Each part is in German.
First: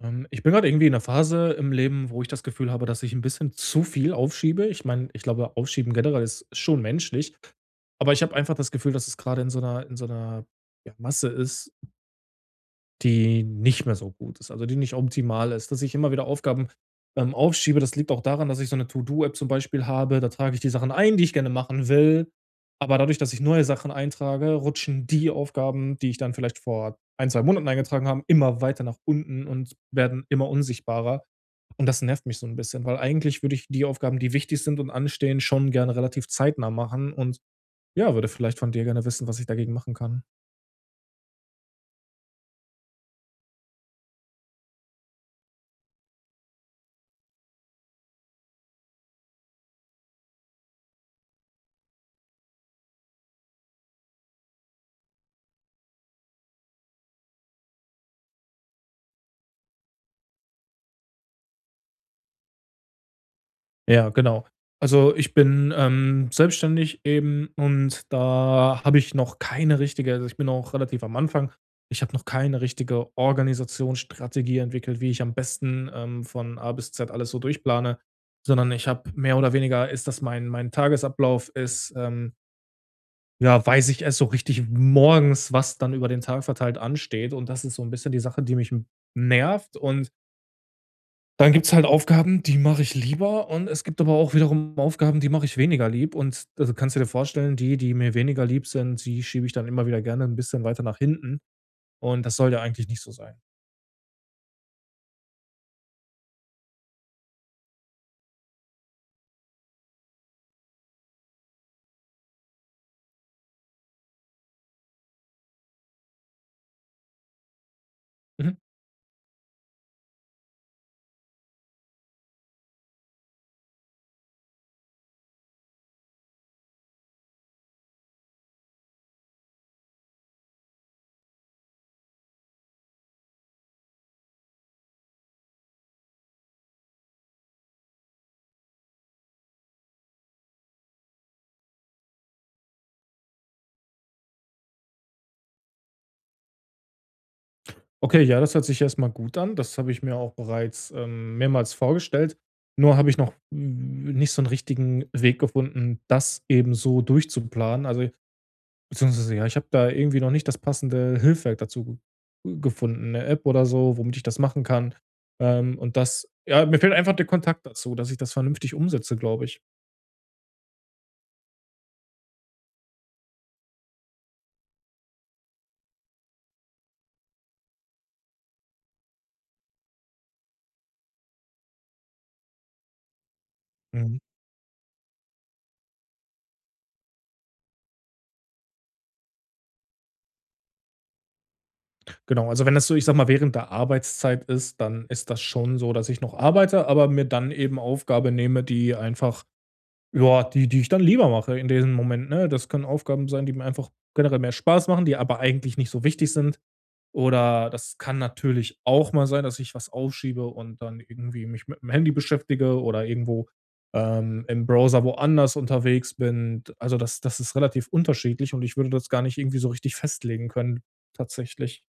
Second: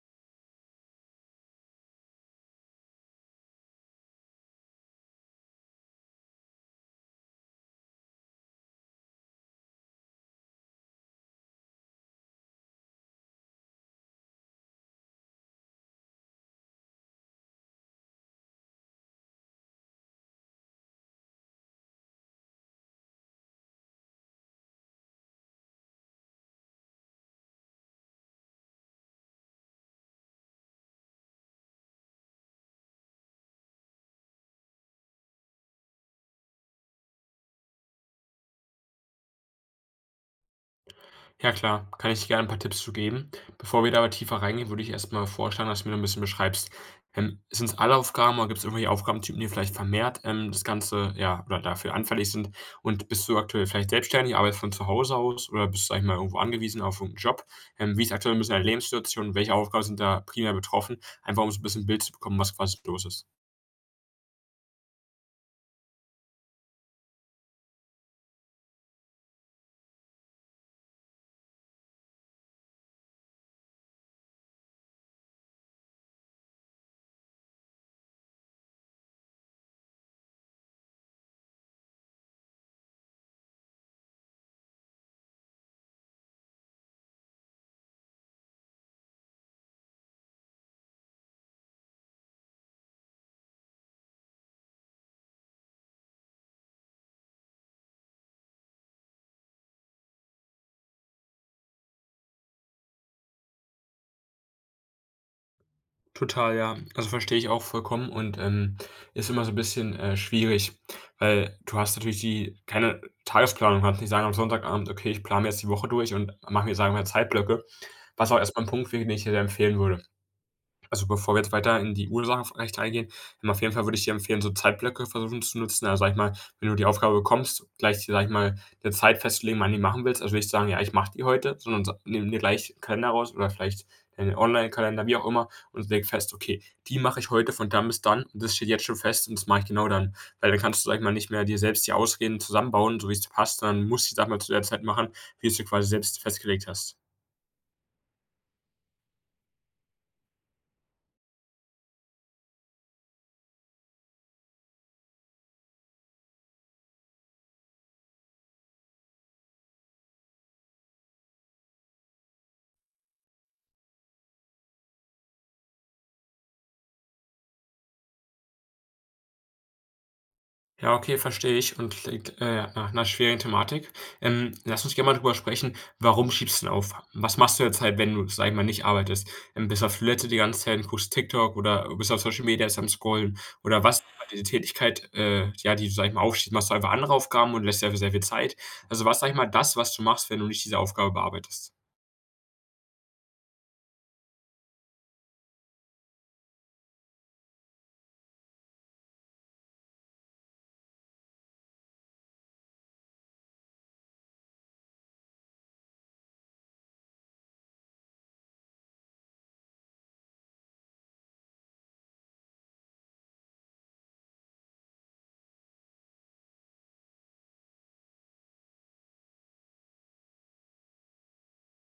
Ich bin gerade irgendwie in 'ner Phase im Leben, wo ich das Gefühl habe, dass ich ein bisschen zu viel aufschiebe. Ich meine, ich glaube, Aufschieben generell ist schon menschlich, aber ich habe einfach das Gefühl, dass es gerade in so einer ja, Masse ist, die nicht mehr so gut ist, also die nicht optimal ist, dass ich immer wieder Aufgaben aufschiebe. Das liegt auch daran, dass ich so eine To-do-App zum Beispiel habe. Da trage ich die Sachen ein, die ich gerne machen will. Aber dadurch, dass ich neue Sachen eintrage, rutschen die Aufgaben, die ich dann vielleicht vor ein 2 Monaten eingetragen habe, immer weiter nach unten und werden immer unsichtbarer. Und das nervt mich so ein bisschen, weil eigentlich würde ich die Aufgaben, die wichtig sind und anstehen, schon gerne relativ zeitnah machen und, ja, würde vielleicht von dir gerne wissen, was ich dagegen machen kann. Ja klar, kann ich dir gerne ein paar Tipps zu geben. Bevor wir da aber tiefer reingehen, würde ich erst mal vorschlagen, dass du mir noch 'n bisschen beschreibst, sind es alle Aufgaben oder gibt es irgendwelche Aufgabentypen, die vielleicht vermehrt, das Ganze ja, oder dafür anfällig sind? Und bist du aktuell vielleicht selbstständig, arbeitest von zu Hause aus oder bist du, sage ich mal, irgendwo angewiesen auf irgend Job? Wie ist aktuell so ein bisschen deine Lebenssituation? Welche Aufgaben sind da primär betroffen? Einfach um so ein bisschen 'n Bild zu bekommen, was quasi los ist. Ja, genau. Also, ich bin, selbstständig eben und da habe ich noch keine richtige, also, ich bin auch relativ am Anfang. Ich habe noch keine richtige Organisationsstrategie entwickelt, wie ich am besten, von A bis Z alles so durchplane, sondern ich habe mehr oder weniger, ist das, mein Tagesablauf ist, ja, weiß ich erst so richtig morgens, was dann über den Tag verteilt ansteht, und das ist so ein bisschen die Sache, die mich nervt. Und dann gibt's halt Aufgaben, die mache ich lieber, und es gibt aber auch wiederum Aufgaben, die mache ich weniger lieb, und also, kannst du dir vorstellen, die, die mir weniger lieb sind, die schiebe ich dann immer wieder gerne ein bisschen weiter nach hinten, und das soll ja eigentlich nicht so sein. Total, ja. Also, verstehe ich auch vollkommen und, ist immer so ein bisschen, schwierig, weil du hast natürlich die keine Tagesplanung, kannst nicht sagen am Sonntagabend: „Okay, ich plane jetzt die Woche durch und mache mir, sagen wir mal, Zeitblöcke.“ Was auch Mhm. erstmal ein Punkt wäre, den ich dir empfehlen würde. Also, bevor wir jetzt weiter in die Ursachen vielleicht eingehen, auf jeden Fall würde ich dir empfehlen, so Zeitblöcke versuchen zu nutzen. Also, sag ich mal, wenn du die Aufgabe bekommst, gleich, sag ich mal, 'ne Zeit festzulegen, wann du die machen willst. Also, nicht sagen: „Ja, ich mache die heute“, sondern sa nimm dir gleich 'n Kalender raus oder vielleicht einen Onlinekalender, wie auch immer, und leg fest: „Okay, die mache ich heute von dann bis dann und das steht jetzt schon fest und das mache ich genau dann.“ Weil dann kannst du, sag ich mal, nicht mehr dir selbst die Ausreden zusammenbauen, so wie es dir passt, sondern musst die Sachen mal zu der Zeit machen, wie du's dir quasi selbst festgelegt hast. Okay, ja, das hört sich erst mal gut an. Das habe ich mir auch bereits, mehrmals vorgestellt. Nur habe ich noch, nicht so einen richtigen Weg gefunden, das eben so durchzuplanen. Beziehungsweise, ja, ich habe da irgendwie noch nicht das passende Hilfswerk dazu ge gefunden, eine App oder so, womit ich das machen kann. Und das, ja, mir fehlt einfach der Kontakt dazu, dass ich das vernünftig umsetze, glaube ich. Ja, okay, verstehe ich und klingt, nach einer schweren Thematik. Lass uns gerne mal drüber sprechen, warum schiebst du denn auf? Was machst du jetzt halt, wenn du, sage ich mal, nicht arbeitest? Bist du auf Toilette die ganze Zeit und guckst TikTok oder bist auf Social Media erst am Scrollen? Oder was Mhm. diese Tätigkeit, ja, die du, sage ich mal, aufschiebst, machst du einfach andere Aufgaben und lässt dir dafür sehr viel Zeit? Also, was, sage ich mal, das, was du machst, wenn du nicht diese Aufgabe bearbeitest? Genau, also wenn das so, ich sage mal, während der Arbeitszeit ist, dann ist das schon so, dass ich noch arbeite, aber mir dann eben Aufgabe nehme, die einfach, ja, die ich dann lieber mache in diesem Moment, ne? Das können Aufgaben sein, die mir einfach generell mehr Spaß machen, die aber eigentlich nicht so wichtig sind. Oder das kann natürlich auch mal sein, dass ich was aufschiebe und dann irgendwie mich mit dem Handy beschäftige oder irgendwo, im Browser woanders unterwegs bin. Also, das ist relativ unterschiedlich, und ich würde das gar nicht irgendwie so richtig festlegen können tatsächlich.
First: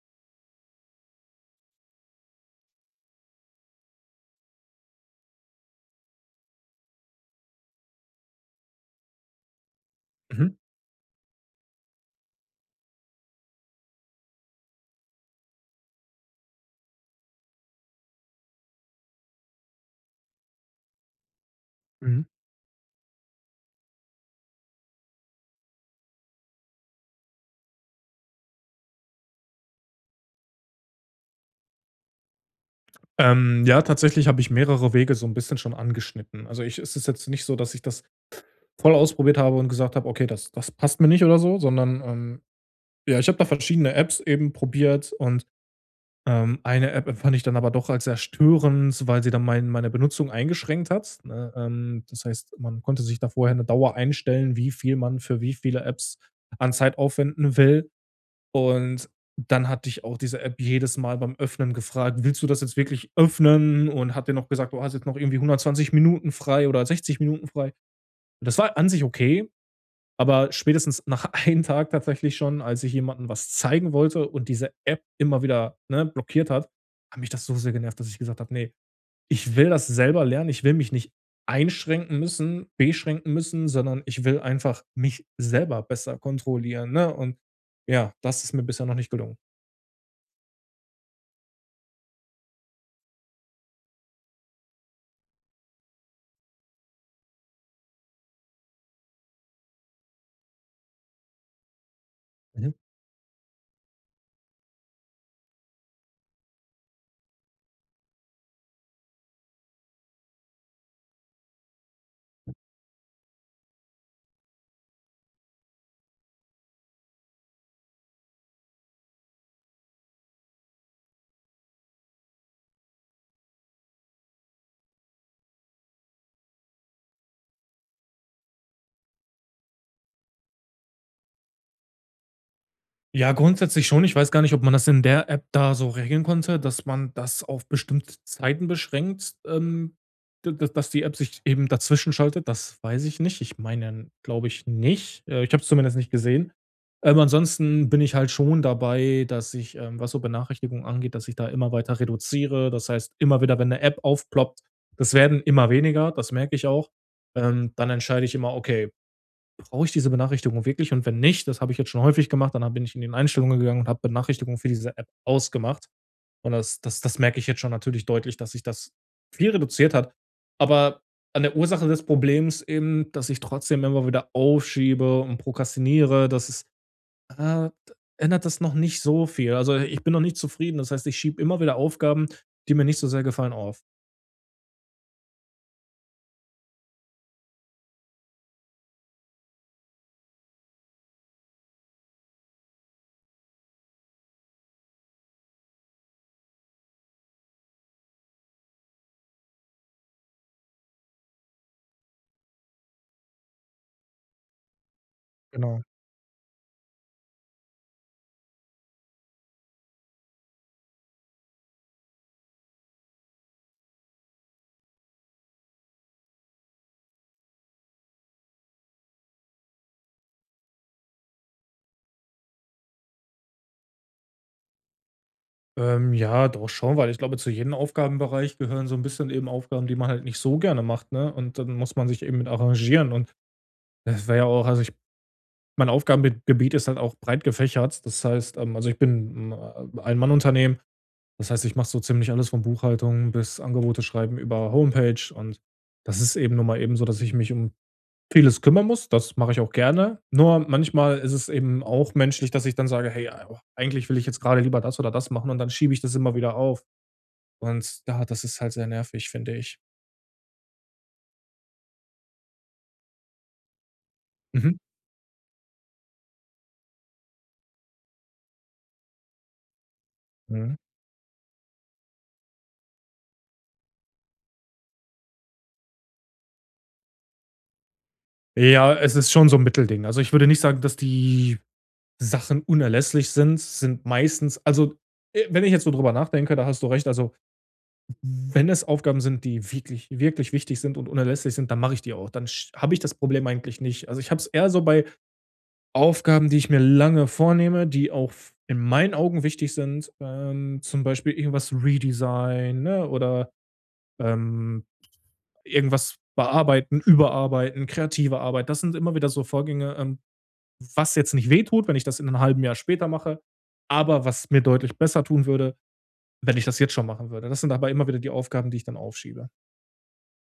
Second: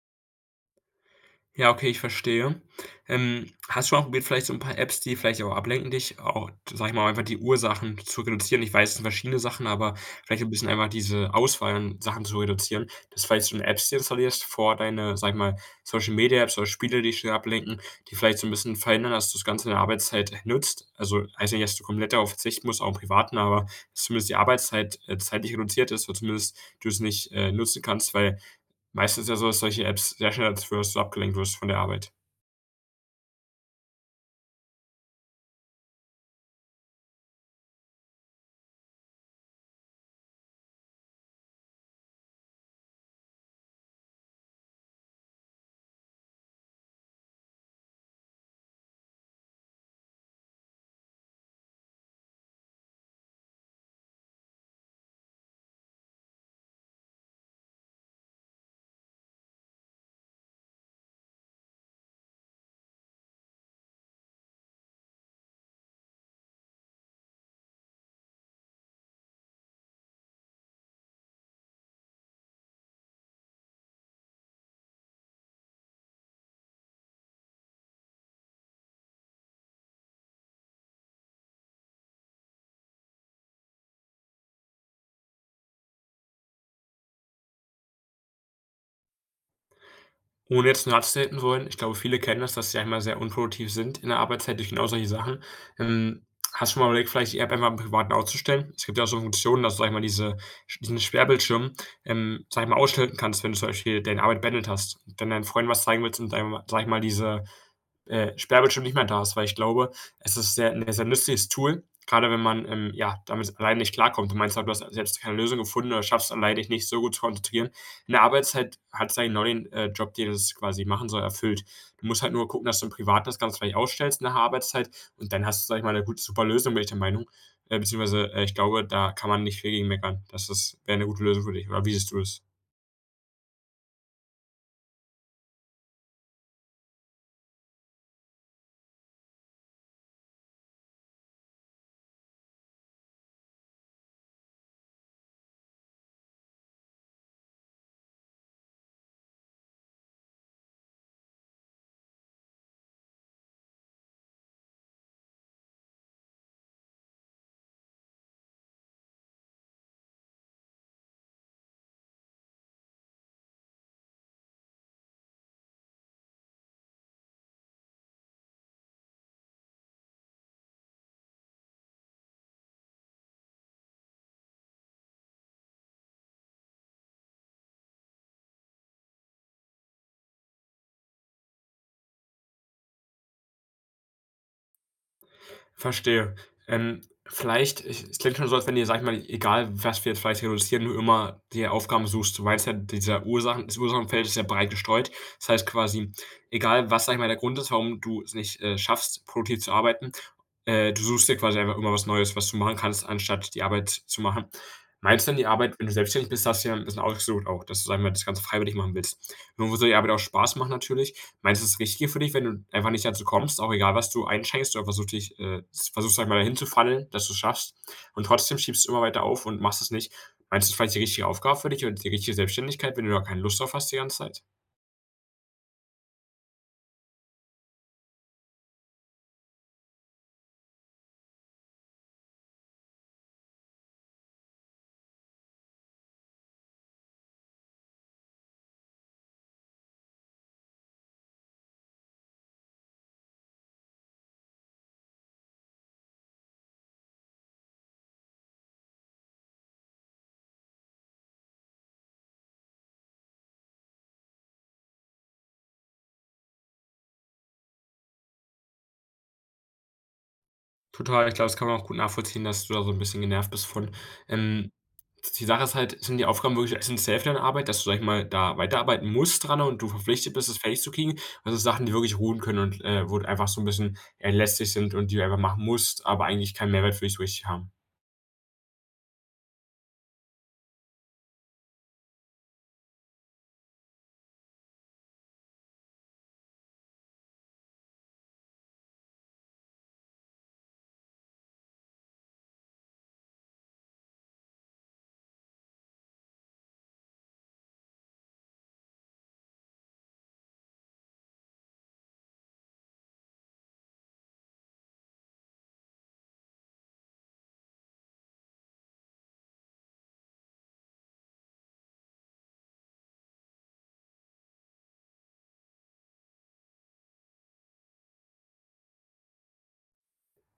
Ja, okay, ich verstehe. Hast du schon mal probiert, vielleicht so ein paar Apps, die vielleicht auch ablenken, dich auch, sage ich mal, einfach die Ursachen zu reduzieren? Ich weiß, es sind verschiedene Sachen, aber vielleicht so ein Mhm. bisschen einfach diese Auswahl an Sachen zu reduzieren, dass vielleicht so 'ne Apps dir installierst vor deine, sage ich mal, Social Media Apps oder Spiele, die dich schnell ablenken, die vielleicht so ein bisschen verhindern, dass du das Ganze in der Arbeitszeit nutzt. Also, heißt ja nicht, dass du komplett Mhm. darauf verzichten musst, auch im Privaten, aber dass zumindest die Arbeitszeit, zeitlich reduziert ist oder zumindest du es nicht, nutzen kannst, weil meistens ist ja so, dass solche Apps sehr schnell dazu führen, dass du abgelenkt wirst von der Arbeit. Ja, tatsächlich habe ich mehrere Wege so ein bisschen schon angeschnitten. Also, ich, es ist jetzt nicht so, dass ich das voll ausprobiert habe und gesagt habe: „Okay, das passt mir nicht“ oder so, sondern, ja, ich habe da verschiedene Apps eben probiert und eine App empfand ich dann aber doch als sehr störend, weil sie dann meine Benutzung eingeschränkt hat, ne? Das heißt, man konnte sich da vorher eine Dauer einstellen, wie viel man für wie viele Apps an Zeit aufwenden will. Und dann hatte ich auch diese App jedes Mal beim Öffnen gefragt: „Willst du das jetzt wirklich öffnen?“ Und hat dir noch gesagt: „Du hast jetzt noch irgendwie 120 Minuten frei oder 60 Minuten frei.“ Das war an sich okay, aber spätestens nach einem Tag tatsächlich schon, als ich jemandem was zeigen wollte und diese App immer wieder, ne, blockiert hat, hat mich das so sehr genervt, dass ich gesagt habe: „Nee, ich will das selber lernen. Ich will mich nicht einschränken müssen, beschränken müssen, sondern ich will einfach mich selber besser kontrollieren“, ne? Und ja, das ist mir bisher noch nicht gelungen. Ohne jetzt 'ne Latte zu hätten wollen, ich glaube, viele kennen das, dass sie einmal sehr unproduktiv sind in der Arbeitszeit durch genau solche Sachen. Ähm, Hast du schon mal überlegt, vielleicht die App einfach im Privaten auszustellen? Es gibt ja auch so Funktionen, dass du, sag ich mal, diesen Sperrbildschirm, sage ich mal, ausschalten kannst, wenn du zum Beispiel deine Arbeit beendet hast. Wenn deinen Freunden was zeigen willst und, deinem, sag ich mal, diese Sperrbildschirm nicht mehr da ist, weil ich glaube, es ist sehr 'n sehr nützliches Tool, gerade wenn man, ja, damit alleine nicht klarkommt. Du meinst halt, du hast selbst keine Lösung gefunden oder schaffst alleine dich nicht so gut zu konzentrieren. In der Arbeitszeit hat's eigentlich genau den, Job, den es quasi machen soll, erfüllt. Du musst halt nur gucken, dass du im Privaten das Ganze vielleicht ausstellst nach der Arbeitszeit und dann hast du, sage ich mal, eine gute super Lösung, bin ich der Meinung. Beziehungsweise, ich glaube, da kann man nicht viel gegen meckern. Das ist wäre eine gute Lösung für dich, oder wie siehst du das? Ja, grundsätzlich schon. Ich weiß gar nicht, ob man das in der App da so regeln konnte, dass man das auf bestimmte Zeiten beschränkt, d d dass die App sich eben dazwischen schaltet, das weiß ich nicht. Ich meine, glaube ich nicht. Ich habe es zumindest nicht gesehen. Ansonsten bin ich halt schon dabei, dass ich, was so Benachrichtigungen angeht, dass ich da immer weiter reduziere. Das heißt, immer wieder, wenn eine App aufploppt, das werden immer weniger, das merke ich auch. Dann entscheide ich immer: „Okay, brauche ich diese Benachrichtigung wirklich?“ Und wenn nicht, das habe ich jetzt schon häufig gemacht, dann hab bin ich in den Einstellungen gegangen und habe Benachrichtigungen für diese App ausgemacht. Und das merke ich jetzt schon natürlich deutlich, dass sich das viel reduziert hat. Aber an der Ursache des Problems eben, dass ich trotzdem immer wieder aufschiebe und prokrastiniere, das ist, äh, ändert das noch nicht so viel. Also, ich bin noch nicht zufrieden. Das heißt, ich schiebe immer wieder Aufgaben, die mir nicht so sehr gefallen, auf. Verstehe. Ähm, Vielleicht ich es klingt schon so, als wenn dir, sag ich mal, egal was wir jetzt vielleicht reduzieren, du immer die Aufgaben suchst. Du meinst ja, dieser Ursachen das Ursachenfeld ist ja breit gestreut. Das heißt quasi, egal was, sag ich mal, der Grund ist, warum du es nicht, schaffst, produktiv zu arbeiten, du suchst dir quasi einfach immer was Neues, was du machen kannst, anstatt die Arbeit zu machen. Meinst du denn die Arbeit Genau. wenn du selbstständig bist, hast du ja 'n bisschen ausgesucht auch, dass du, sag ich mal, das Ganze freiwillig machen willst. Irgendwo soll die Arbeit auch Spaß machen natürlich, meinst du, es ist richtig für dich, wenn du einfach nicht dazu kommst, auch egal, was du einschenkst oder versuchst dich, versuchst, sage ich mal, dahin zu fallen, dass du's schaffst und trotzdem schiebst du immer weiter auf und machst es nicht. Meinst du, das ist vielleicht die richtige Aufgabe für dich und die richtige Selbstständigkeit, wenn du da keine Lust drauf hast die ganze Zeit? Ja, doch schon, weil ich glaube, zu jedem Aufgabenbereich gehören so ein bisschen eben Aufgaben, die man halt nicht so gerne macht, ne? Und dann muss man sich eben mit arrangieren, und das wäre ja auch, also, ich, mein Aufgabengebiet ist halt auch breit gefächert. Das heißt, also, ich bin 'n Ein-Mann-Unternehmen. Das heißt, ich mache so ziemlich alles, von Buchhaltung bis Angebote schreiben über Homepage, und das ist eben nun mal eben so, dass ich mich um vieles kümmern muss. Das mache ich auch gerne. Nur manchmal ist es eben auch menschlich, dass ich dann sage: „Hey, eigentlich will ich jetzt gerade lieber das oder das machen“, und dann schiebe ich das immer wieder auf. Und ja, das ist halt sehr nervig, finde ich. Total, ich glaube, das kann man auch gut nachvollziehen, dass du da so 'n bisschen genervt bist von. Ähm, Mhm. Die Sache ist halt, sind die Aufgaben wirklich essenziell für deine Arbeit, dass du, sage ich mal, da weiterarbeiten musst dran und du verpflichtet bist, es Mhm. fertig zu kriegen? Also Sachen, die wirklich ruhen können und, wo einfach so 'n bisschen, lästig sind und die du einfach machen musst, aber eigentlich keinen Mehrwert für dich so richtig haben? Ja, es ist schon so ein Mittelding. Also, ich würde nicht sagen, dass die Sachen unerlässlich sind, sind meistens, also, wenn ich jetzt so drüber nachdenke, da hast du recht. Also, wenn es Aufgaben sind, die wirklich, wirklich wichtig sind und unerlässlich sind, dann mache ich die auch. Dann habe ich das Problem eigentlich nicht. Also, ich habe es eher so bei Aufgaben, die ich mir lange vornehme, die auch f in meinen Augen wichtig sind, zum Beispiel irgendwas Redesign, ne, oder, ähm irgendwas bearbeiten, überarbeiten, kreative Arbeit. Das sind immer wieder so Vorgänge, was jetzt nicht wehtut, wenn ich das in einem halben Jahr später mache, aber was mir deutlich besser tun würde, wenn ich das jetzt schon machen würde. Das sind aber immer wieder die Aufgaben, die ich dann aufschiebe.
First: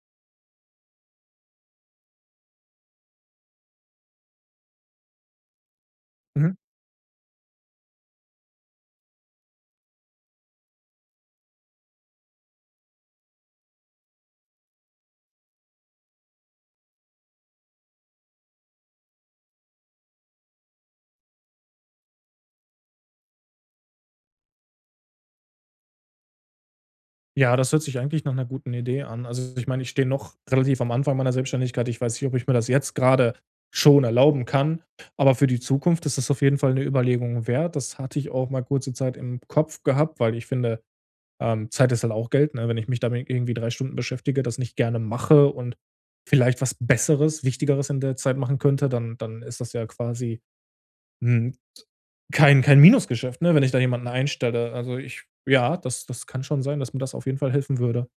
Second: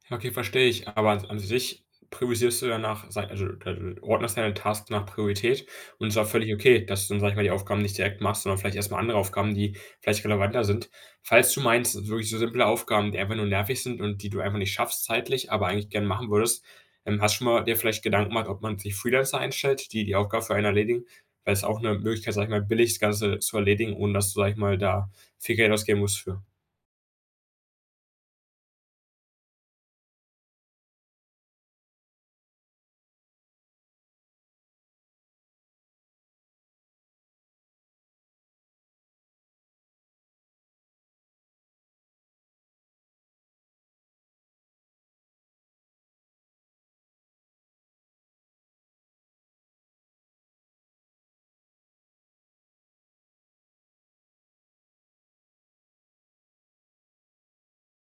Ja, okay, verstehe ich. Aber an an sich priorisierst du ja nach also, du ordnest deine Tasks nach Priorität und es ist auch völlig Mhm. okay, dass du dann, sag ich mal, die Aufgaben nicht direkt machst, sondern vielleicht erstmal andere Aufgaben, die vielleicht relevanter sind. Falls du meinst, es sind wirklich so simple Aufgaben, die einfach nur nervig sind und die du einfach nicht schaffst zeitlich, aber eigentlich gerne machen würdest, hast du schon mal dir vielleicht Gedanken gemacht, ob man sich Freelancer einstellt, die die Aufgabe für einen erledigen? Weil es auch eine Möglichkeit, sag ich mal, billig das Ganze zu erledigen, ohne dass du, sag ich mal, da viel Geld ausgeben musst für. Ja, das hört sich eigentlich nach einer guten Idee an. Also, ich meine, ich stehe noch relativ am Anfang meiner Selbstständigkeit. Ich weiß nicht, ob ich mir das jetzt gerade schon erlauben kann, aber für die Zukunft ist das auf jeden Fall eine Überlegung wert. Das hatte ich auch mal kurze Zeit im Kopf gehabt, weil ich finde, Zeit ist halt auch Geld, ne? Wenn ich mich damit irgendwie 3 Stunden beschäftige, das nicht gerne mache und vielleicht was Besseres, Wichtigeres in der Zeit machen könnte, dann ist das ja quasi, hm, kein Minusgeschäft, ne, wenn ich da jemanden einstelle. Also, ich, ja, das kann schon sein, dass mir das auf jeden Fall helfen würde.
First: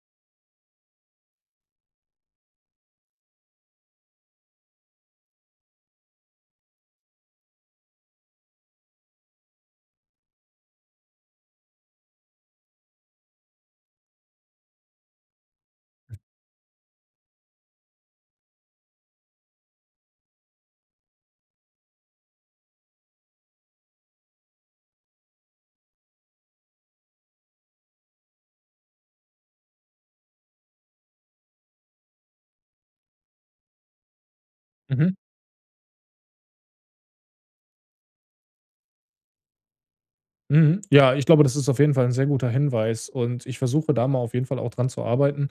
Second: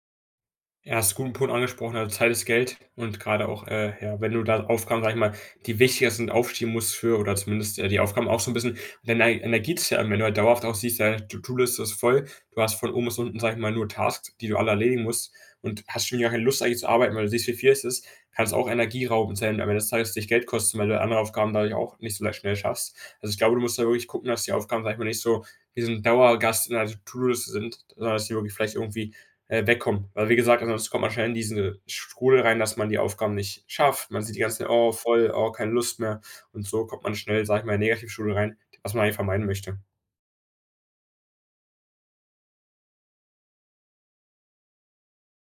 Ja, hast 'n guten Punkt angesprochen. Also, Zeit ist Geld und gerade auch, ja, wenn du da Aufgaben, sag ich mal, die wichtiger sind, aufschieben musst für oder zumindest, die Aufgaben auch so ein bisschen deine Energie zehren. Wenn du halt dauerhaft auch siehst, deine To-do-Liste ist voll, du hast von oben bis unten, sag ich mal, nur Tasks, die du alle erledigen musst und hast schon gar keine Lust eigentlich zu arbeiten, weil du siehst, wie viel es ist, kann es auch energieraubend sein und am Ende des Tages dich Geld kosten, weil du andere Aufgaben dadurch auch nicht so leicht schnell schaffst. Also, ich glaube, du musst da wirklich gucken, dass die Aufgaben, sag ich mal, nicht so diesen Dauergast in der To-do-Liste sind, sondern dass die wirklich vielleicht irgendwie wegkommen. Weil wie gesagt, ansonsten kommt man schnell in diesen Strudel rein, dass man die Aufgaben nicht schafft. Man sieht die ganzen: „Oh, Mhm, voll, oh, keine Lust mehr.“ Und so kommt man schnell, sage ich mal, in den Negativstrudel rein, was man eigentlich vermeiden möchte. mhm. Ja, ich glaube, das ist auf jeden Fall ein sehr guter Hinweis, und ich versuche da mal auf jeden Fall auch dran zu arbeiten.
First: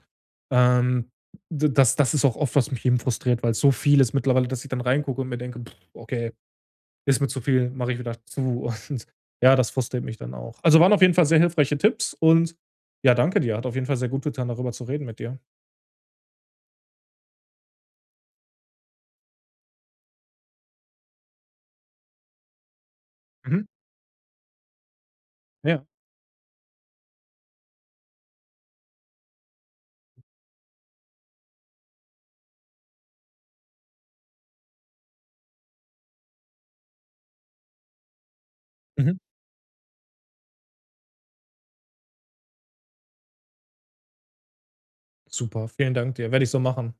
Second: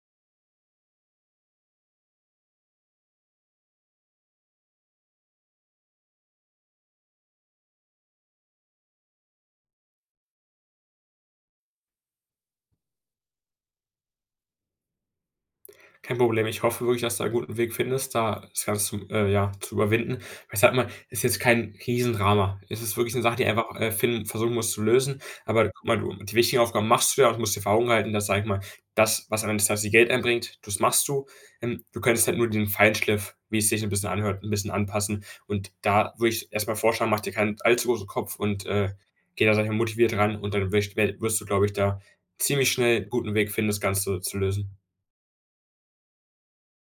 Ähm, d das ist auch oft, was mich eben frustriert, weil's so viel ist mittlerweile, dass ich dann reingucke und mir denke: pff, „Okay, ist mir zu viel“, mache ich wieder zu. Und ja, das frustriert mich dann auch. Also waren auf jeden Fall sehr hilfreiche Tipps, und ja, danke dir. Hat auf jeden Fall sehr gut getan, darüber zu reden mit dir. Kein Problem. Ich hoffe wirklich, dass du einen guten Weg findest, da das Ganze zu ja, zu überwinden. Ich sage mal, ist jetzt kein Riesendrama. Es ist wirklich eine Sache, die Mhm. einfach, fin versuchen musst zu lösen. Aber Ja. guck mal, du die wichtigen Aufgaben machst du ja und musst dir vor Augen halten, dass, sag ich mal, das, was am Ende des Tages dir Geld einbringt, das machst du. Du könntest halt nur den Feinschliff, wie es sich ein bisschen anhört, ein bisschen anpassen. Und da würde ich erstmal vorschlagen, mach dir keinen allzu großen Kopf und, Mhm. geh da, sage ich mal, motiviert ran und dann wirst du, glaube ich, da ziemlich schnell 'n guten Weg finden, das Ganze zu lösen. Super. Vielen Dank dir. Werde ich so machen.